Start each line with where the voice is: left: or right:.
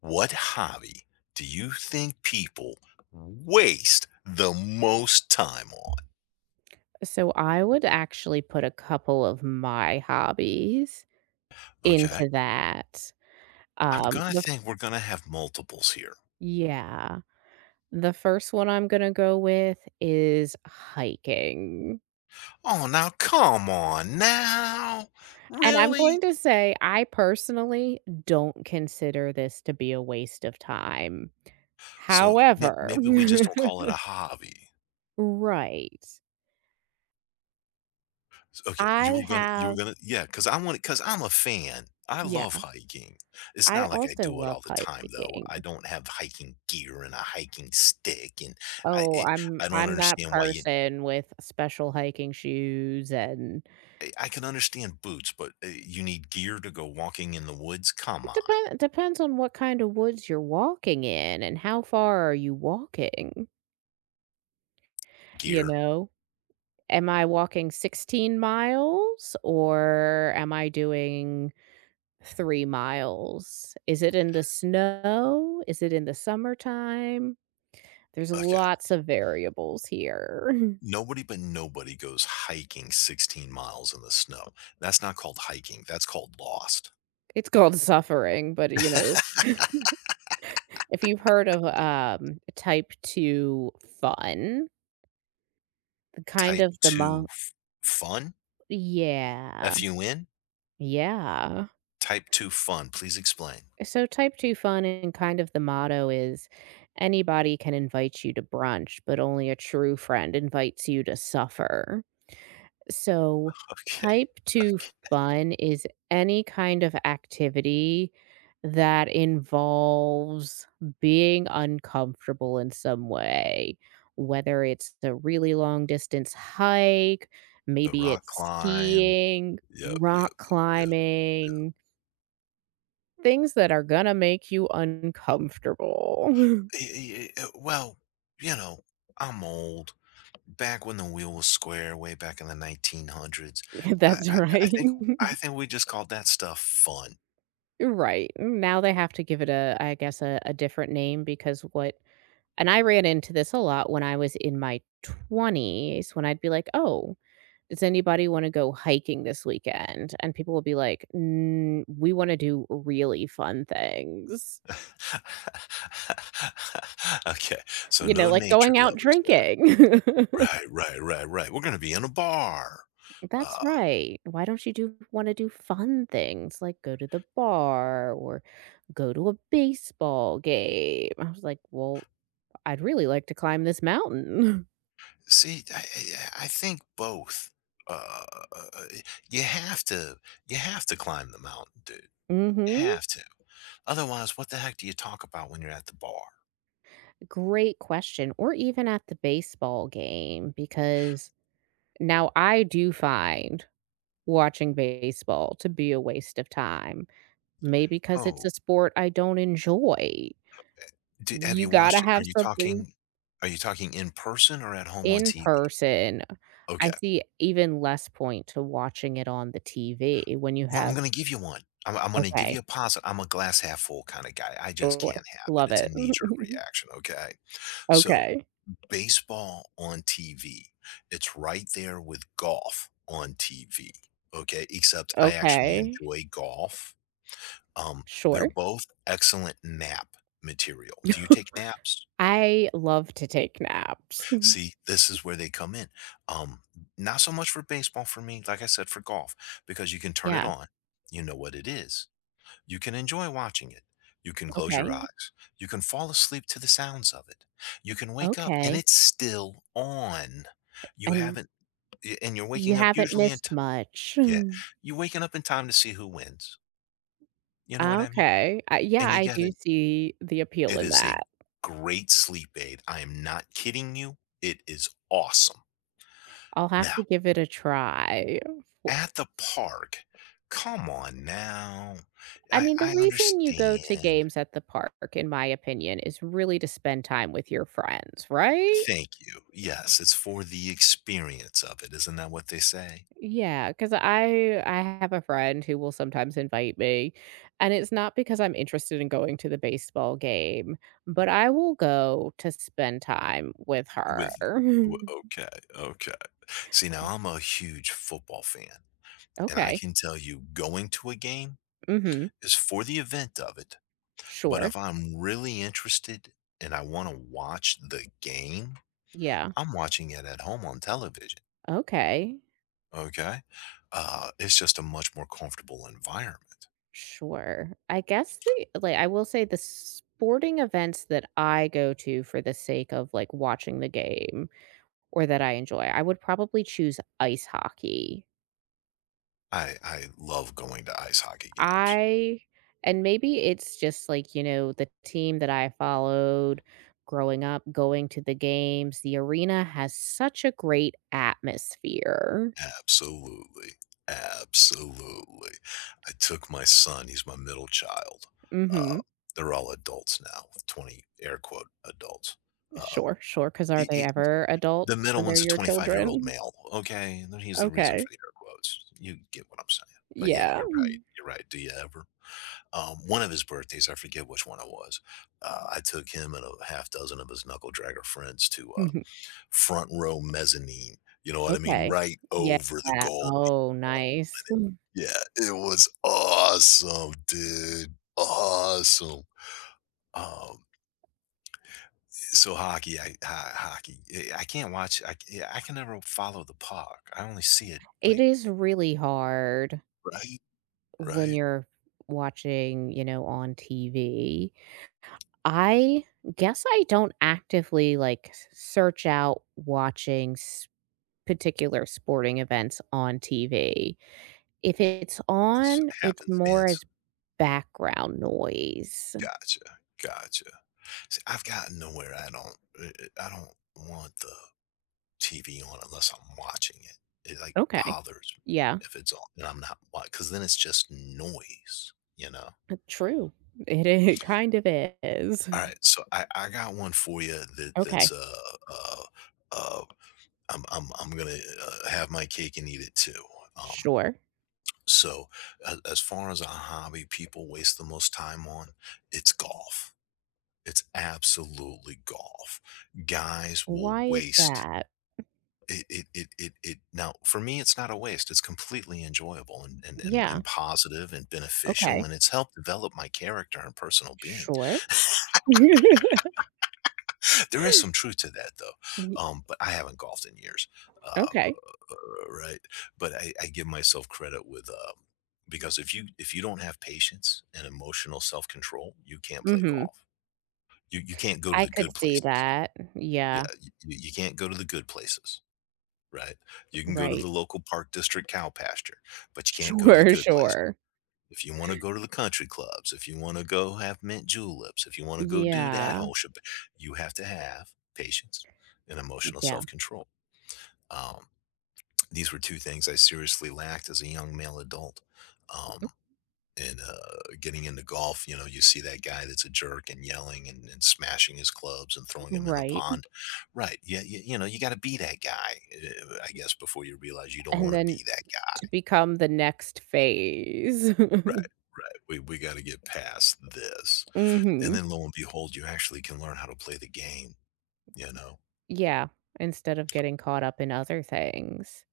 left: What hobby do you think people waste the most time on?
right: So I would actually put a couple of my hobbies
left: Okay.
right: into that.
left: I'm gonna
right: The
left: think we're gonna have multiples here.
right: yeah. The first one I'm gonna go with is hiking.
left: Oh, now come on now.
right: And I'm
left: Really?
right: going to say I personally don't consider this to be a waste of time.
left: So
right: However,
left: maybe we just don't call it a hobby.
right: right.
left: Okay,
right: I have
left: yeah, because I'm a fan. I
right: yeah,
left: love hiking. It's
right: I
left: not like I
right: also
left: do it
right: love
left: all the time, though.
right: hiking.
left: I don't have hiking gear and a hiking stick, I,
right: Oh,
left: it,
right: I'm
left: I don't
right: I'm that
left: understand why you.
right: person with special hiking shoes. And
left: I can understand boots, but you need gear to go walking in the woods? Come on,
right: it depends on what kind of woods you're walking in and how far are you walking, you
left: gear.
right: know? Am I walking 16 miles or am I doing 3 miles? Is it in the snow? Is it in the summertime? There's
left: Okay.
right: lots of variables here.
left: Nobody but nobody goes hiking 16 miles in the snow. That's not called hiking. That's called lost.
right: It's called suffering, but, if you've heard of, Type 2 Fun, kind
left: Type
right: of the
left: two
right: mo
left: fun?
right: yeah,
left: F U N?
right: yeah.
left: Type two fun. Please explain.
right: So Type 2 Fun, and kind of the motto is anybody can invite you to brunch, but only a true friend invites you to suffer. So,
left: Okay.
right: type 2
left: Okay.
right: fun is any kind of activity that involves being uncomfortable in some way, whether it's a really long distance hike,
left: The
right: maybe
left: rock
right: it's
left: climb.
right: skiing,
left: Yep. Yep.
right: rock
left: Yep. Yep.
right: climbing, things that are gonna make you uncomfortable.
left: Well, you know, I'm old. Back when the wheel was square, way back in the 1900s, I
right: That's
left: I I
right: right.
left: think I think we just called that stuff fun.
right: Right. Now they have to give it a, I guess, a different name because what. And I ran into this a lot when I was in my 20s when I'd be like, "Oh, does anybody wanna go hiking this weekend?" And people would be like, "Mm, we wanna do really fun things."
left: Okay, so
right: You
left: no
right: know, like
left: nature
right: going out
left: lovers there.
right: drinking.
left: Right, right, right, right. We're gonna be in a bar.
right: That's
left: Uh,
right: right. Why don't you do wanna do fun things like go to the bar or go to a baseball game? I was like, "Well, I'd really like to climb this mountain."
left: see, I think both. Uh, uh, you have to you have to climb the mountain, dude. You
right: Mhm.
left: have to. Otherwise, what the heck do you talk about when you're at the bar?
right: Great question, or even at the baseball game, because now I do find watching baseball to be a waste of time. Maybe because it's
left: Oh.
right: a sport I don't enjoy.
left: Do have you
right: You
left: watched
right: gotta
left: it?
right: have something
left: Are you talking in person or at home on
right: in
left: TV?
right: person.
left: Okay.
right: I see even less point to watching it on the TV when you
left: Well, I'm
right: have.
left: gonna give you one. I'm gonna give you
right: Okay,
left: a positive. I'm a glass half full kinda guy. I just can't
right: sure,
left: have it.
right: love
left: It's a
right: it.
left: knee-jerk reaction, okay? So,
right: Okay,
left: baseball on TV, it's right there with golf on TV, okay? Except I actually
right: okay,
left: enjoy golf. Um, they're
right: sure.
left: both excellent nap material. Do you take naps?
right: I love to take naps.
left: See, this is where they come in. Um, Not so much for baseball for me, like I said, for golf, because you can turn it
right: Yeah,
left: on. You know what it is. You can enjoy watching it. You can close your
right: okay.
left: eyes. You can fall asleep to the sounds of it. You can wake up and
right: Okay,
left: it's still on. You
right: and
left: haven't, y- And you're
right: you
left: waking up
right: haven't
left: usually in
right: missed
left: time.
right: much.
left: Yeah.
right: Hmm.
left: You're waking up in time to see who wins. You know what I mean?
right: Okay, I yeah,
left: And
right: I do see the appeal
left: it
right: in
left: is a
right: that.
left: great sleep aid. I am not kidding you. It is awesome.
right: I'll have
left: Now,
right: to give it a try. W
left: at the park? Come on now.
right: I
left: I
right: mean, the
left: I
right: reason you go to
left: understand.
right: games at the park, in my opinion, is really to spend time with your friends, right?
left: Thank you. Yes, it's for the experience of it. Isn't that what they say?
right: Yeah, because I have a friend who will sometimes invite me, and it's not because I'm interested in going to the baseball game, but I will go to spend time with her.
left: With w okay, okay. See, now I'm a huge football fan, and I
right: Okay.
left: can tell you going to a game
right: Mhm.
left: is for the event of it, but
right: Sure.
left: if I'm really interested and I wanna watch the game,
right: Yeah.
left: I'm watching it at home on television,
right: Okay.
left: okay? It's just a much more comfortable environment.
right: Sure. I guess the like, I will say the sporting events that I go to for the sake of, like, watching the game or that I enjoy, I would probably choose ice hockey.
left: I love going to ice hockey games.
right: I and maybe it's just, like, you know, the team that I followed growing up, going to the games, the arena has such a great atmosphere.
left: Absolutely, absolutely. I took my son, he's my middle child, uh,
right: Mhm.
left: they're all adults now, with 20 air quote adults. Uh,
right: Sure, sure. Cause are they
left: I
right: ever adults
left: The middle
right: when they're
left: one's a
right: your
left: 25-year-old
right: children?
left: male, okay? And then he's the reason for
right: Okay.
left: the air quotes. You get what I'm saying. But yeah,
right: Yeah.
left: you're right, you're right. Do you ever? One of his birthdays, I forget which one it was, I took him and a half dozen of his knuckle dragger friends to,
right: Mhm.
left: front row mezzanine, you know what I mean?
right: Okay.
left: Right
right: Yeah.
left: over the goal,
right: Oh,
left: you know?
right: nice.
left: And
right: Mm.
left: it yeah, it was awesome, dude. Awesome. Um, so hockey, I ho hockey, I can't yeah, I can never follow the puck. I only see it,
right: It
left: like,
right: is really hard
left: right,
right: when
left: right.
right: you're watching, you know, on TV. I guess I don't actively, like, s search out watching s particular sporting events on TV. If it's
left: It's
right: on, it's more
left: happenstance.
right: as background noise.
left: Gotcha, gotcha. See, I've gotten nowhere. I don't want the TV on unless I'm watching it. It, like,
right: Okay.
left: bothers me
right: Yeah.
left: if it's on and I'm not watching because then it's just noise, you know?
right: True. It kind of is.
left: Alright, so I got one for you that that's,
right: Okay.
left: uh, uh, I'm gonna, have my cake and eat it too. Um,
right: Sure.
left: so a as far as a hobby people waste the most time on, it's golf. It's absolutely golf. Guys will
right: Why is
left: waste.
right: that?
left: It now for me, it's not a waste, it's completely enjoyable and
right: Yeah,
left: positive and beneficial,
right: okay.
left: and it's helped develop my character and personal being.
right: Sure.
left: There is some truth to that though,
right: Y
left: but I haven't golfed in years, uh,
right: okay.
left: right? But I give myself credit with, um, because if you don't have patience and emotional self-control, you can't play
right: Mhm.
left: golf. You can't go to
right: I
left: the
right: could
left: good
right: see
left: places.
right: that.
left: Yeah,
right: Yeah,
left: you you can't go to the good places. Right? You can go to
right: right.
left: the local park district cow pasture, but you can't go to the
right: Sure,
left: good place.
right: sure.
left: If you wanna go to the country clubs, if you wanna go have mint juleps, if you wanna go do that
right: Yeah,
left: whole shab, you have to have patience and emotional
right: yeah.
left: self-control. Um, these were two things I seriously lacked as a young male adult. Um and Getting into golf, you know, you see that guy that's a jerk and yelling and smashing his clubs and throwing them in the
right: Right.
left: pond. Right. Yeah. You know, you got to be that guy, I guess, before you realize you don't
right: And
left: want to
right: then
left: be that guy.
right: to become the next phase.
left: Right. Right. We got to get past this. And
right: Mhm.
left: then lo and behold, you actually can learn how to play the game, you know?
right: Yeah, instead of getting caught up in other things.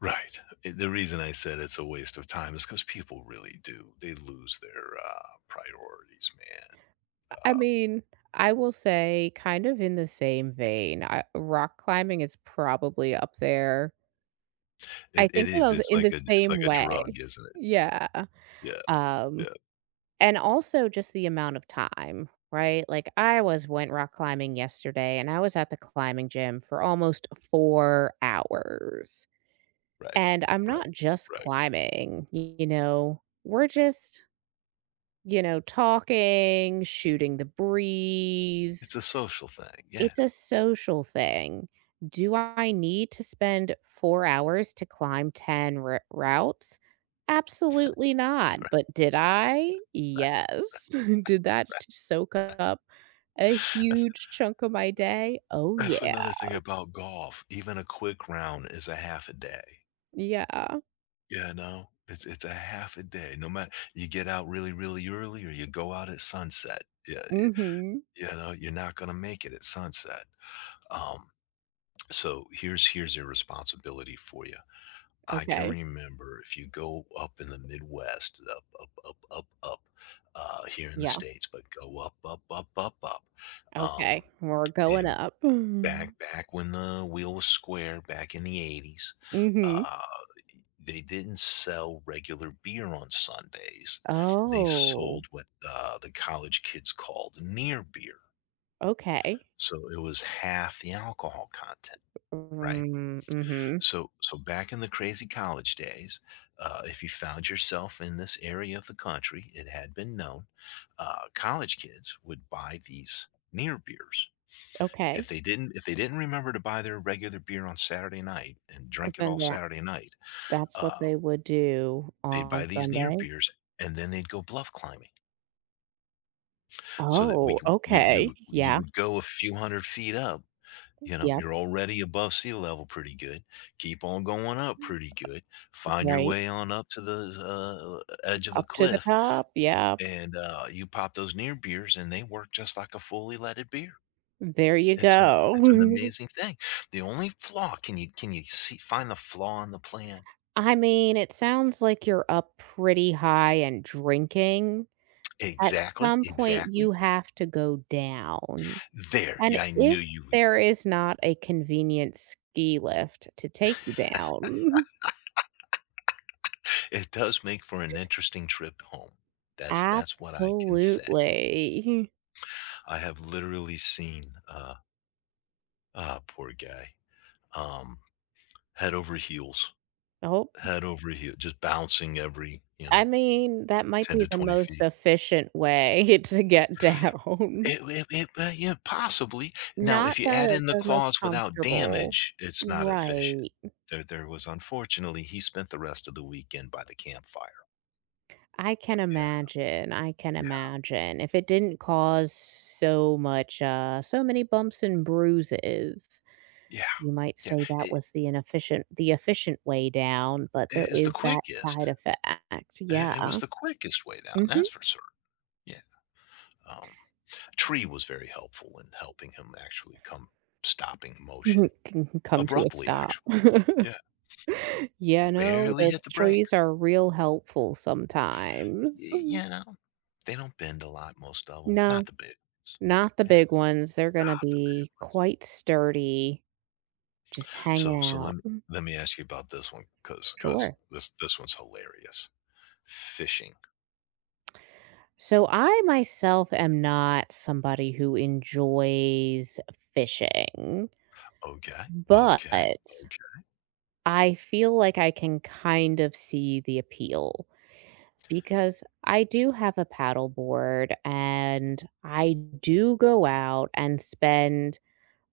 left: Right. The reason I said it's a waste of time is because people really do. They lose their priorities, man.
right: I
left: Uh,
right: mean, I will say kind of in the same vein, I rock climbing is probably up there, I
left: it, it
right: think, you
left: is.
right: know,
left: It's
right: in
left: like
right: the
left: a
right: same
left: drug,
right: way.
left: isn't it?
right: Yeah.
left: Yeah.
right: Um,
left: Yeah,
right: and also just the amount of time, right? Like, I was went rock climbing yesterday, and I was at the climbing gym for almost 4 hours.
left: right,
right: And I'm
left: right,
right: not just
left: right.
right: climbing, you know, we're just, you know, talking, shooting the breeze.
left: It's a social thing, yeah,
right: It's a social thing. Do I need to spend 4 hours to climb 10 ru routes? Absolutely not,
left: right,
right: but did I?
left: right,
right: Yes. Did that
left: right.
right: t soak up a
left: That's
right: huge chunk of my day? Oh,
left: that's
right: yeah.
left: another thing about golf, even a quick round is a half a day.
right: Yeah.
left: Yeah, no, it's a half a day, no matter you get out really, really early or you go out at sunset, yeah, y
right: Mhm.
left: you know, you're not gonna make it at sunset, um, so here's your responsibility for you. I can
right: Okay.
left: remember if you go up in the Midwest, up, here in the
right: Yeah.
left: States, but go up, up. Um,
right: Okay. We're going
left: and
right: up.
left: back when the wheel was square, back in the 80s,
right: Mhm.
left: uh, they didn't sell regular beer on Sundays. They
right: Oh,
left: sold what the college kids called near beer.
right: okay.
left: So it was half the alcohol content, right?
right: Mm, mhm.
left: So back in the crazy college days, if you found yourself in this area of the country, it had been known, college kids would buy these near beers. If
right: Okay.
left: they didn't remember to buy their regular beer on Saturday night and drink it
right: Then
left: all Saturday night,
right: that's what
left: uh,
right: they would do
left: they'd buy
right: on
left: these near
right: Sunday?
left: beers and then they'd go bluff climbing. So that we,
right: Oh,
left: c- we,
right: okay.
left: would- you
right: Yeah.
left: would go a few hundred feet up. You know,
right: Yep.
left: you're already above sea level pretty good. Keep on going up pretty good. Find your
right: Right.
left: way on up to the edge of a
right: Up to the
left: cliff,
right: top. Yep.
left: and you pop those near beers, and they work just like a fully leaded beer.
right: There you
left: It's a it's an
right: go.
left: amazing thing. The only flaw, can you see, find the flaw in the plan?
right: I mean, it sounds like you're up pretty high and drinking. At
left: Exactly,
right: some point,
left: exactly.
right: you have to go down.
left: There,
right: And
left: yeah, I knew
right: if
left: you would.
right: there is not a convenient ski lift to take you down.
left: It does make for an interesting trip home. That's what I can
right: Absolutely.
left: say. I have literally seen uh poor guy, um, head over heels,
right: Oh,
left: head over heel, just bouncing every, you know,
right: I mean, that might
left: 10
right: be
left: to
right: the
left: 20
right: most
left: feet.
right: efficient way to get down.
left: Yeah, possibly. Now, if
right: Not
left: you add
right: the
left: in the
right: the most
left: claws without
right: comfortable.
left: damage, it's not efficient.
right: Right.
left: There was Unfortunately, he spent the rest of the weekend by the campfire.
right: I can
left: Yeah,
right: imagine, I can
left: yeah,
right: imagine. If it didn't cause so much, so many bumps and bruises,
left: yeah,
right: you might
left: yeah.
right: say that was the efficient way down, but
left: It
right: there
left: is the
right: is that side
left: quickest.
right: effect. Yeah.
left: It was the quickest way down.
right: Mhm.
left: That's for certain. Yeah. Um, Tree was very helpful in helping him actually come stopping motion
right: Can come to a
left: abruptly.
right: stop.
left: Actually, yeah.
right: Yeah,
left: Just
right: no,
left: barely
right: those
left: hit the
right: trees
left: brakes.
right: are real helpful sometimes.
left: Y
right: Mm,
left: You know? They don't bend a lot, most of them. Not
right: no,
left: the big ones.
right: not the
left: Yeah,
right: big ones. They're gonna
left: not the big
right: be
left: ones.
right: quite sturdy, just
left: So
right: hanging
left: so
right: out.
left: lem
right: Mm,
left: Let me ask you about this one, cause
right: sure.
left: this one's hilarious. Fishing.
right: So I myself am not somebody who enjoys fishing,
left: Okay,
right: but
left: okay, okay.
right: I feel like I can kind of see the appeal because I do have a paddleboard and I do go out and spend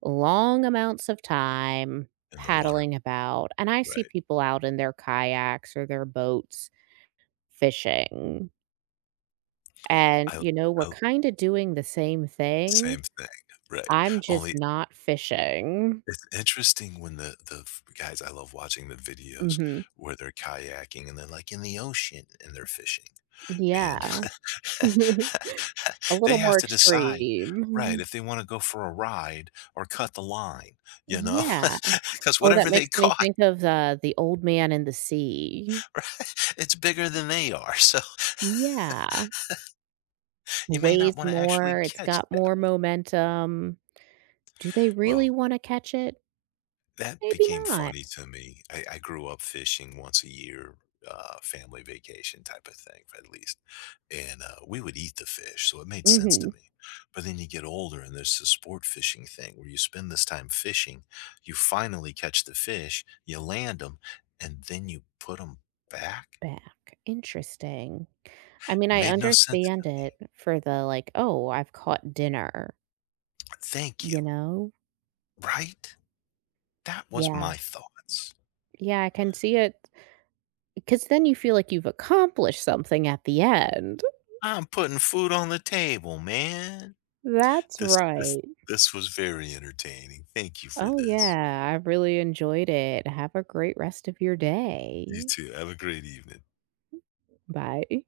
right: long amounts of time
left: In the water.
right: paddling about, and I see
left: Right.
right: people out in their kayaks or their boats fishing, and,
left: I
right: you know, we're
left: I
right: kinda doing the same thing.
left: Same thing. Right.
right: I'm just
left: Only
right: not fishing.
left: it's interesting when the f guys I love watching the videos
right: Mhm.
left: where they're kayaking and they're, like, in the ocean and they're fishing. And
right: Yeah. A
left: they
right: little
left: have
right: more
left: to decide, right,
right: extreme.
left: if they wanna go for a ride or cut the line, you know,
right: Yeah.
left: because
right: Oh, that
left: whatever they
right: makes me
left: caught,
right: think of The Old Man in the Sea.
left: right, it's bigger than they are, so
right: Yeah.
left: you may not
right: Weighs
left: wanna actually
right: more, it's
left: catch
right: got
left: that
right: more
left: one.
right: momentum. Do they really
left: Well
right: wanna catch it?
left: That
right: Maybe
left: became
right: not.
left: funny to me. I grew up fishing once a year, family vacation type of thing, at least, and, we would eat the fish, so it made sense to
right: Mhm.
left: me, but then you get older and there's the sport fishing thing where you spend this time fishing, you finally catch the fish, you land them, and then you put them back?
right: Back. Interesting. I mean, I
left: Made no sense to
right: understand it
left: me.
right: for the, like, "Oh, I've caught dinner,"
left: Thank you.
right: you know?
left: Right? That was
right: Yeah.
left: my thoughts.
right: Yeah, I can see it because then you feel like you've accomplished something at the end.
left: I'm putting food on the table, man.
right: That's
left: This this
right: right.
left: this was very entertaining. Thank you for
right: Oh,
left: this.
right: yeah. I really enjoyed it. Have a great rest of your
left: You
right: day.
left: too. Have a great evening.
right: Bye.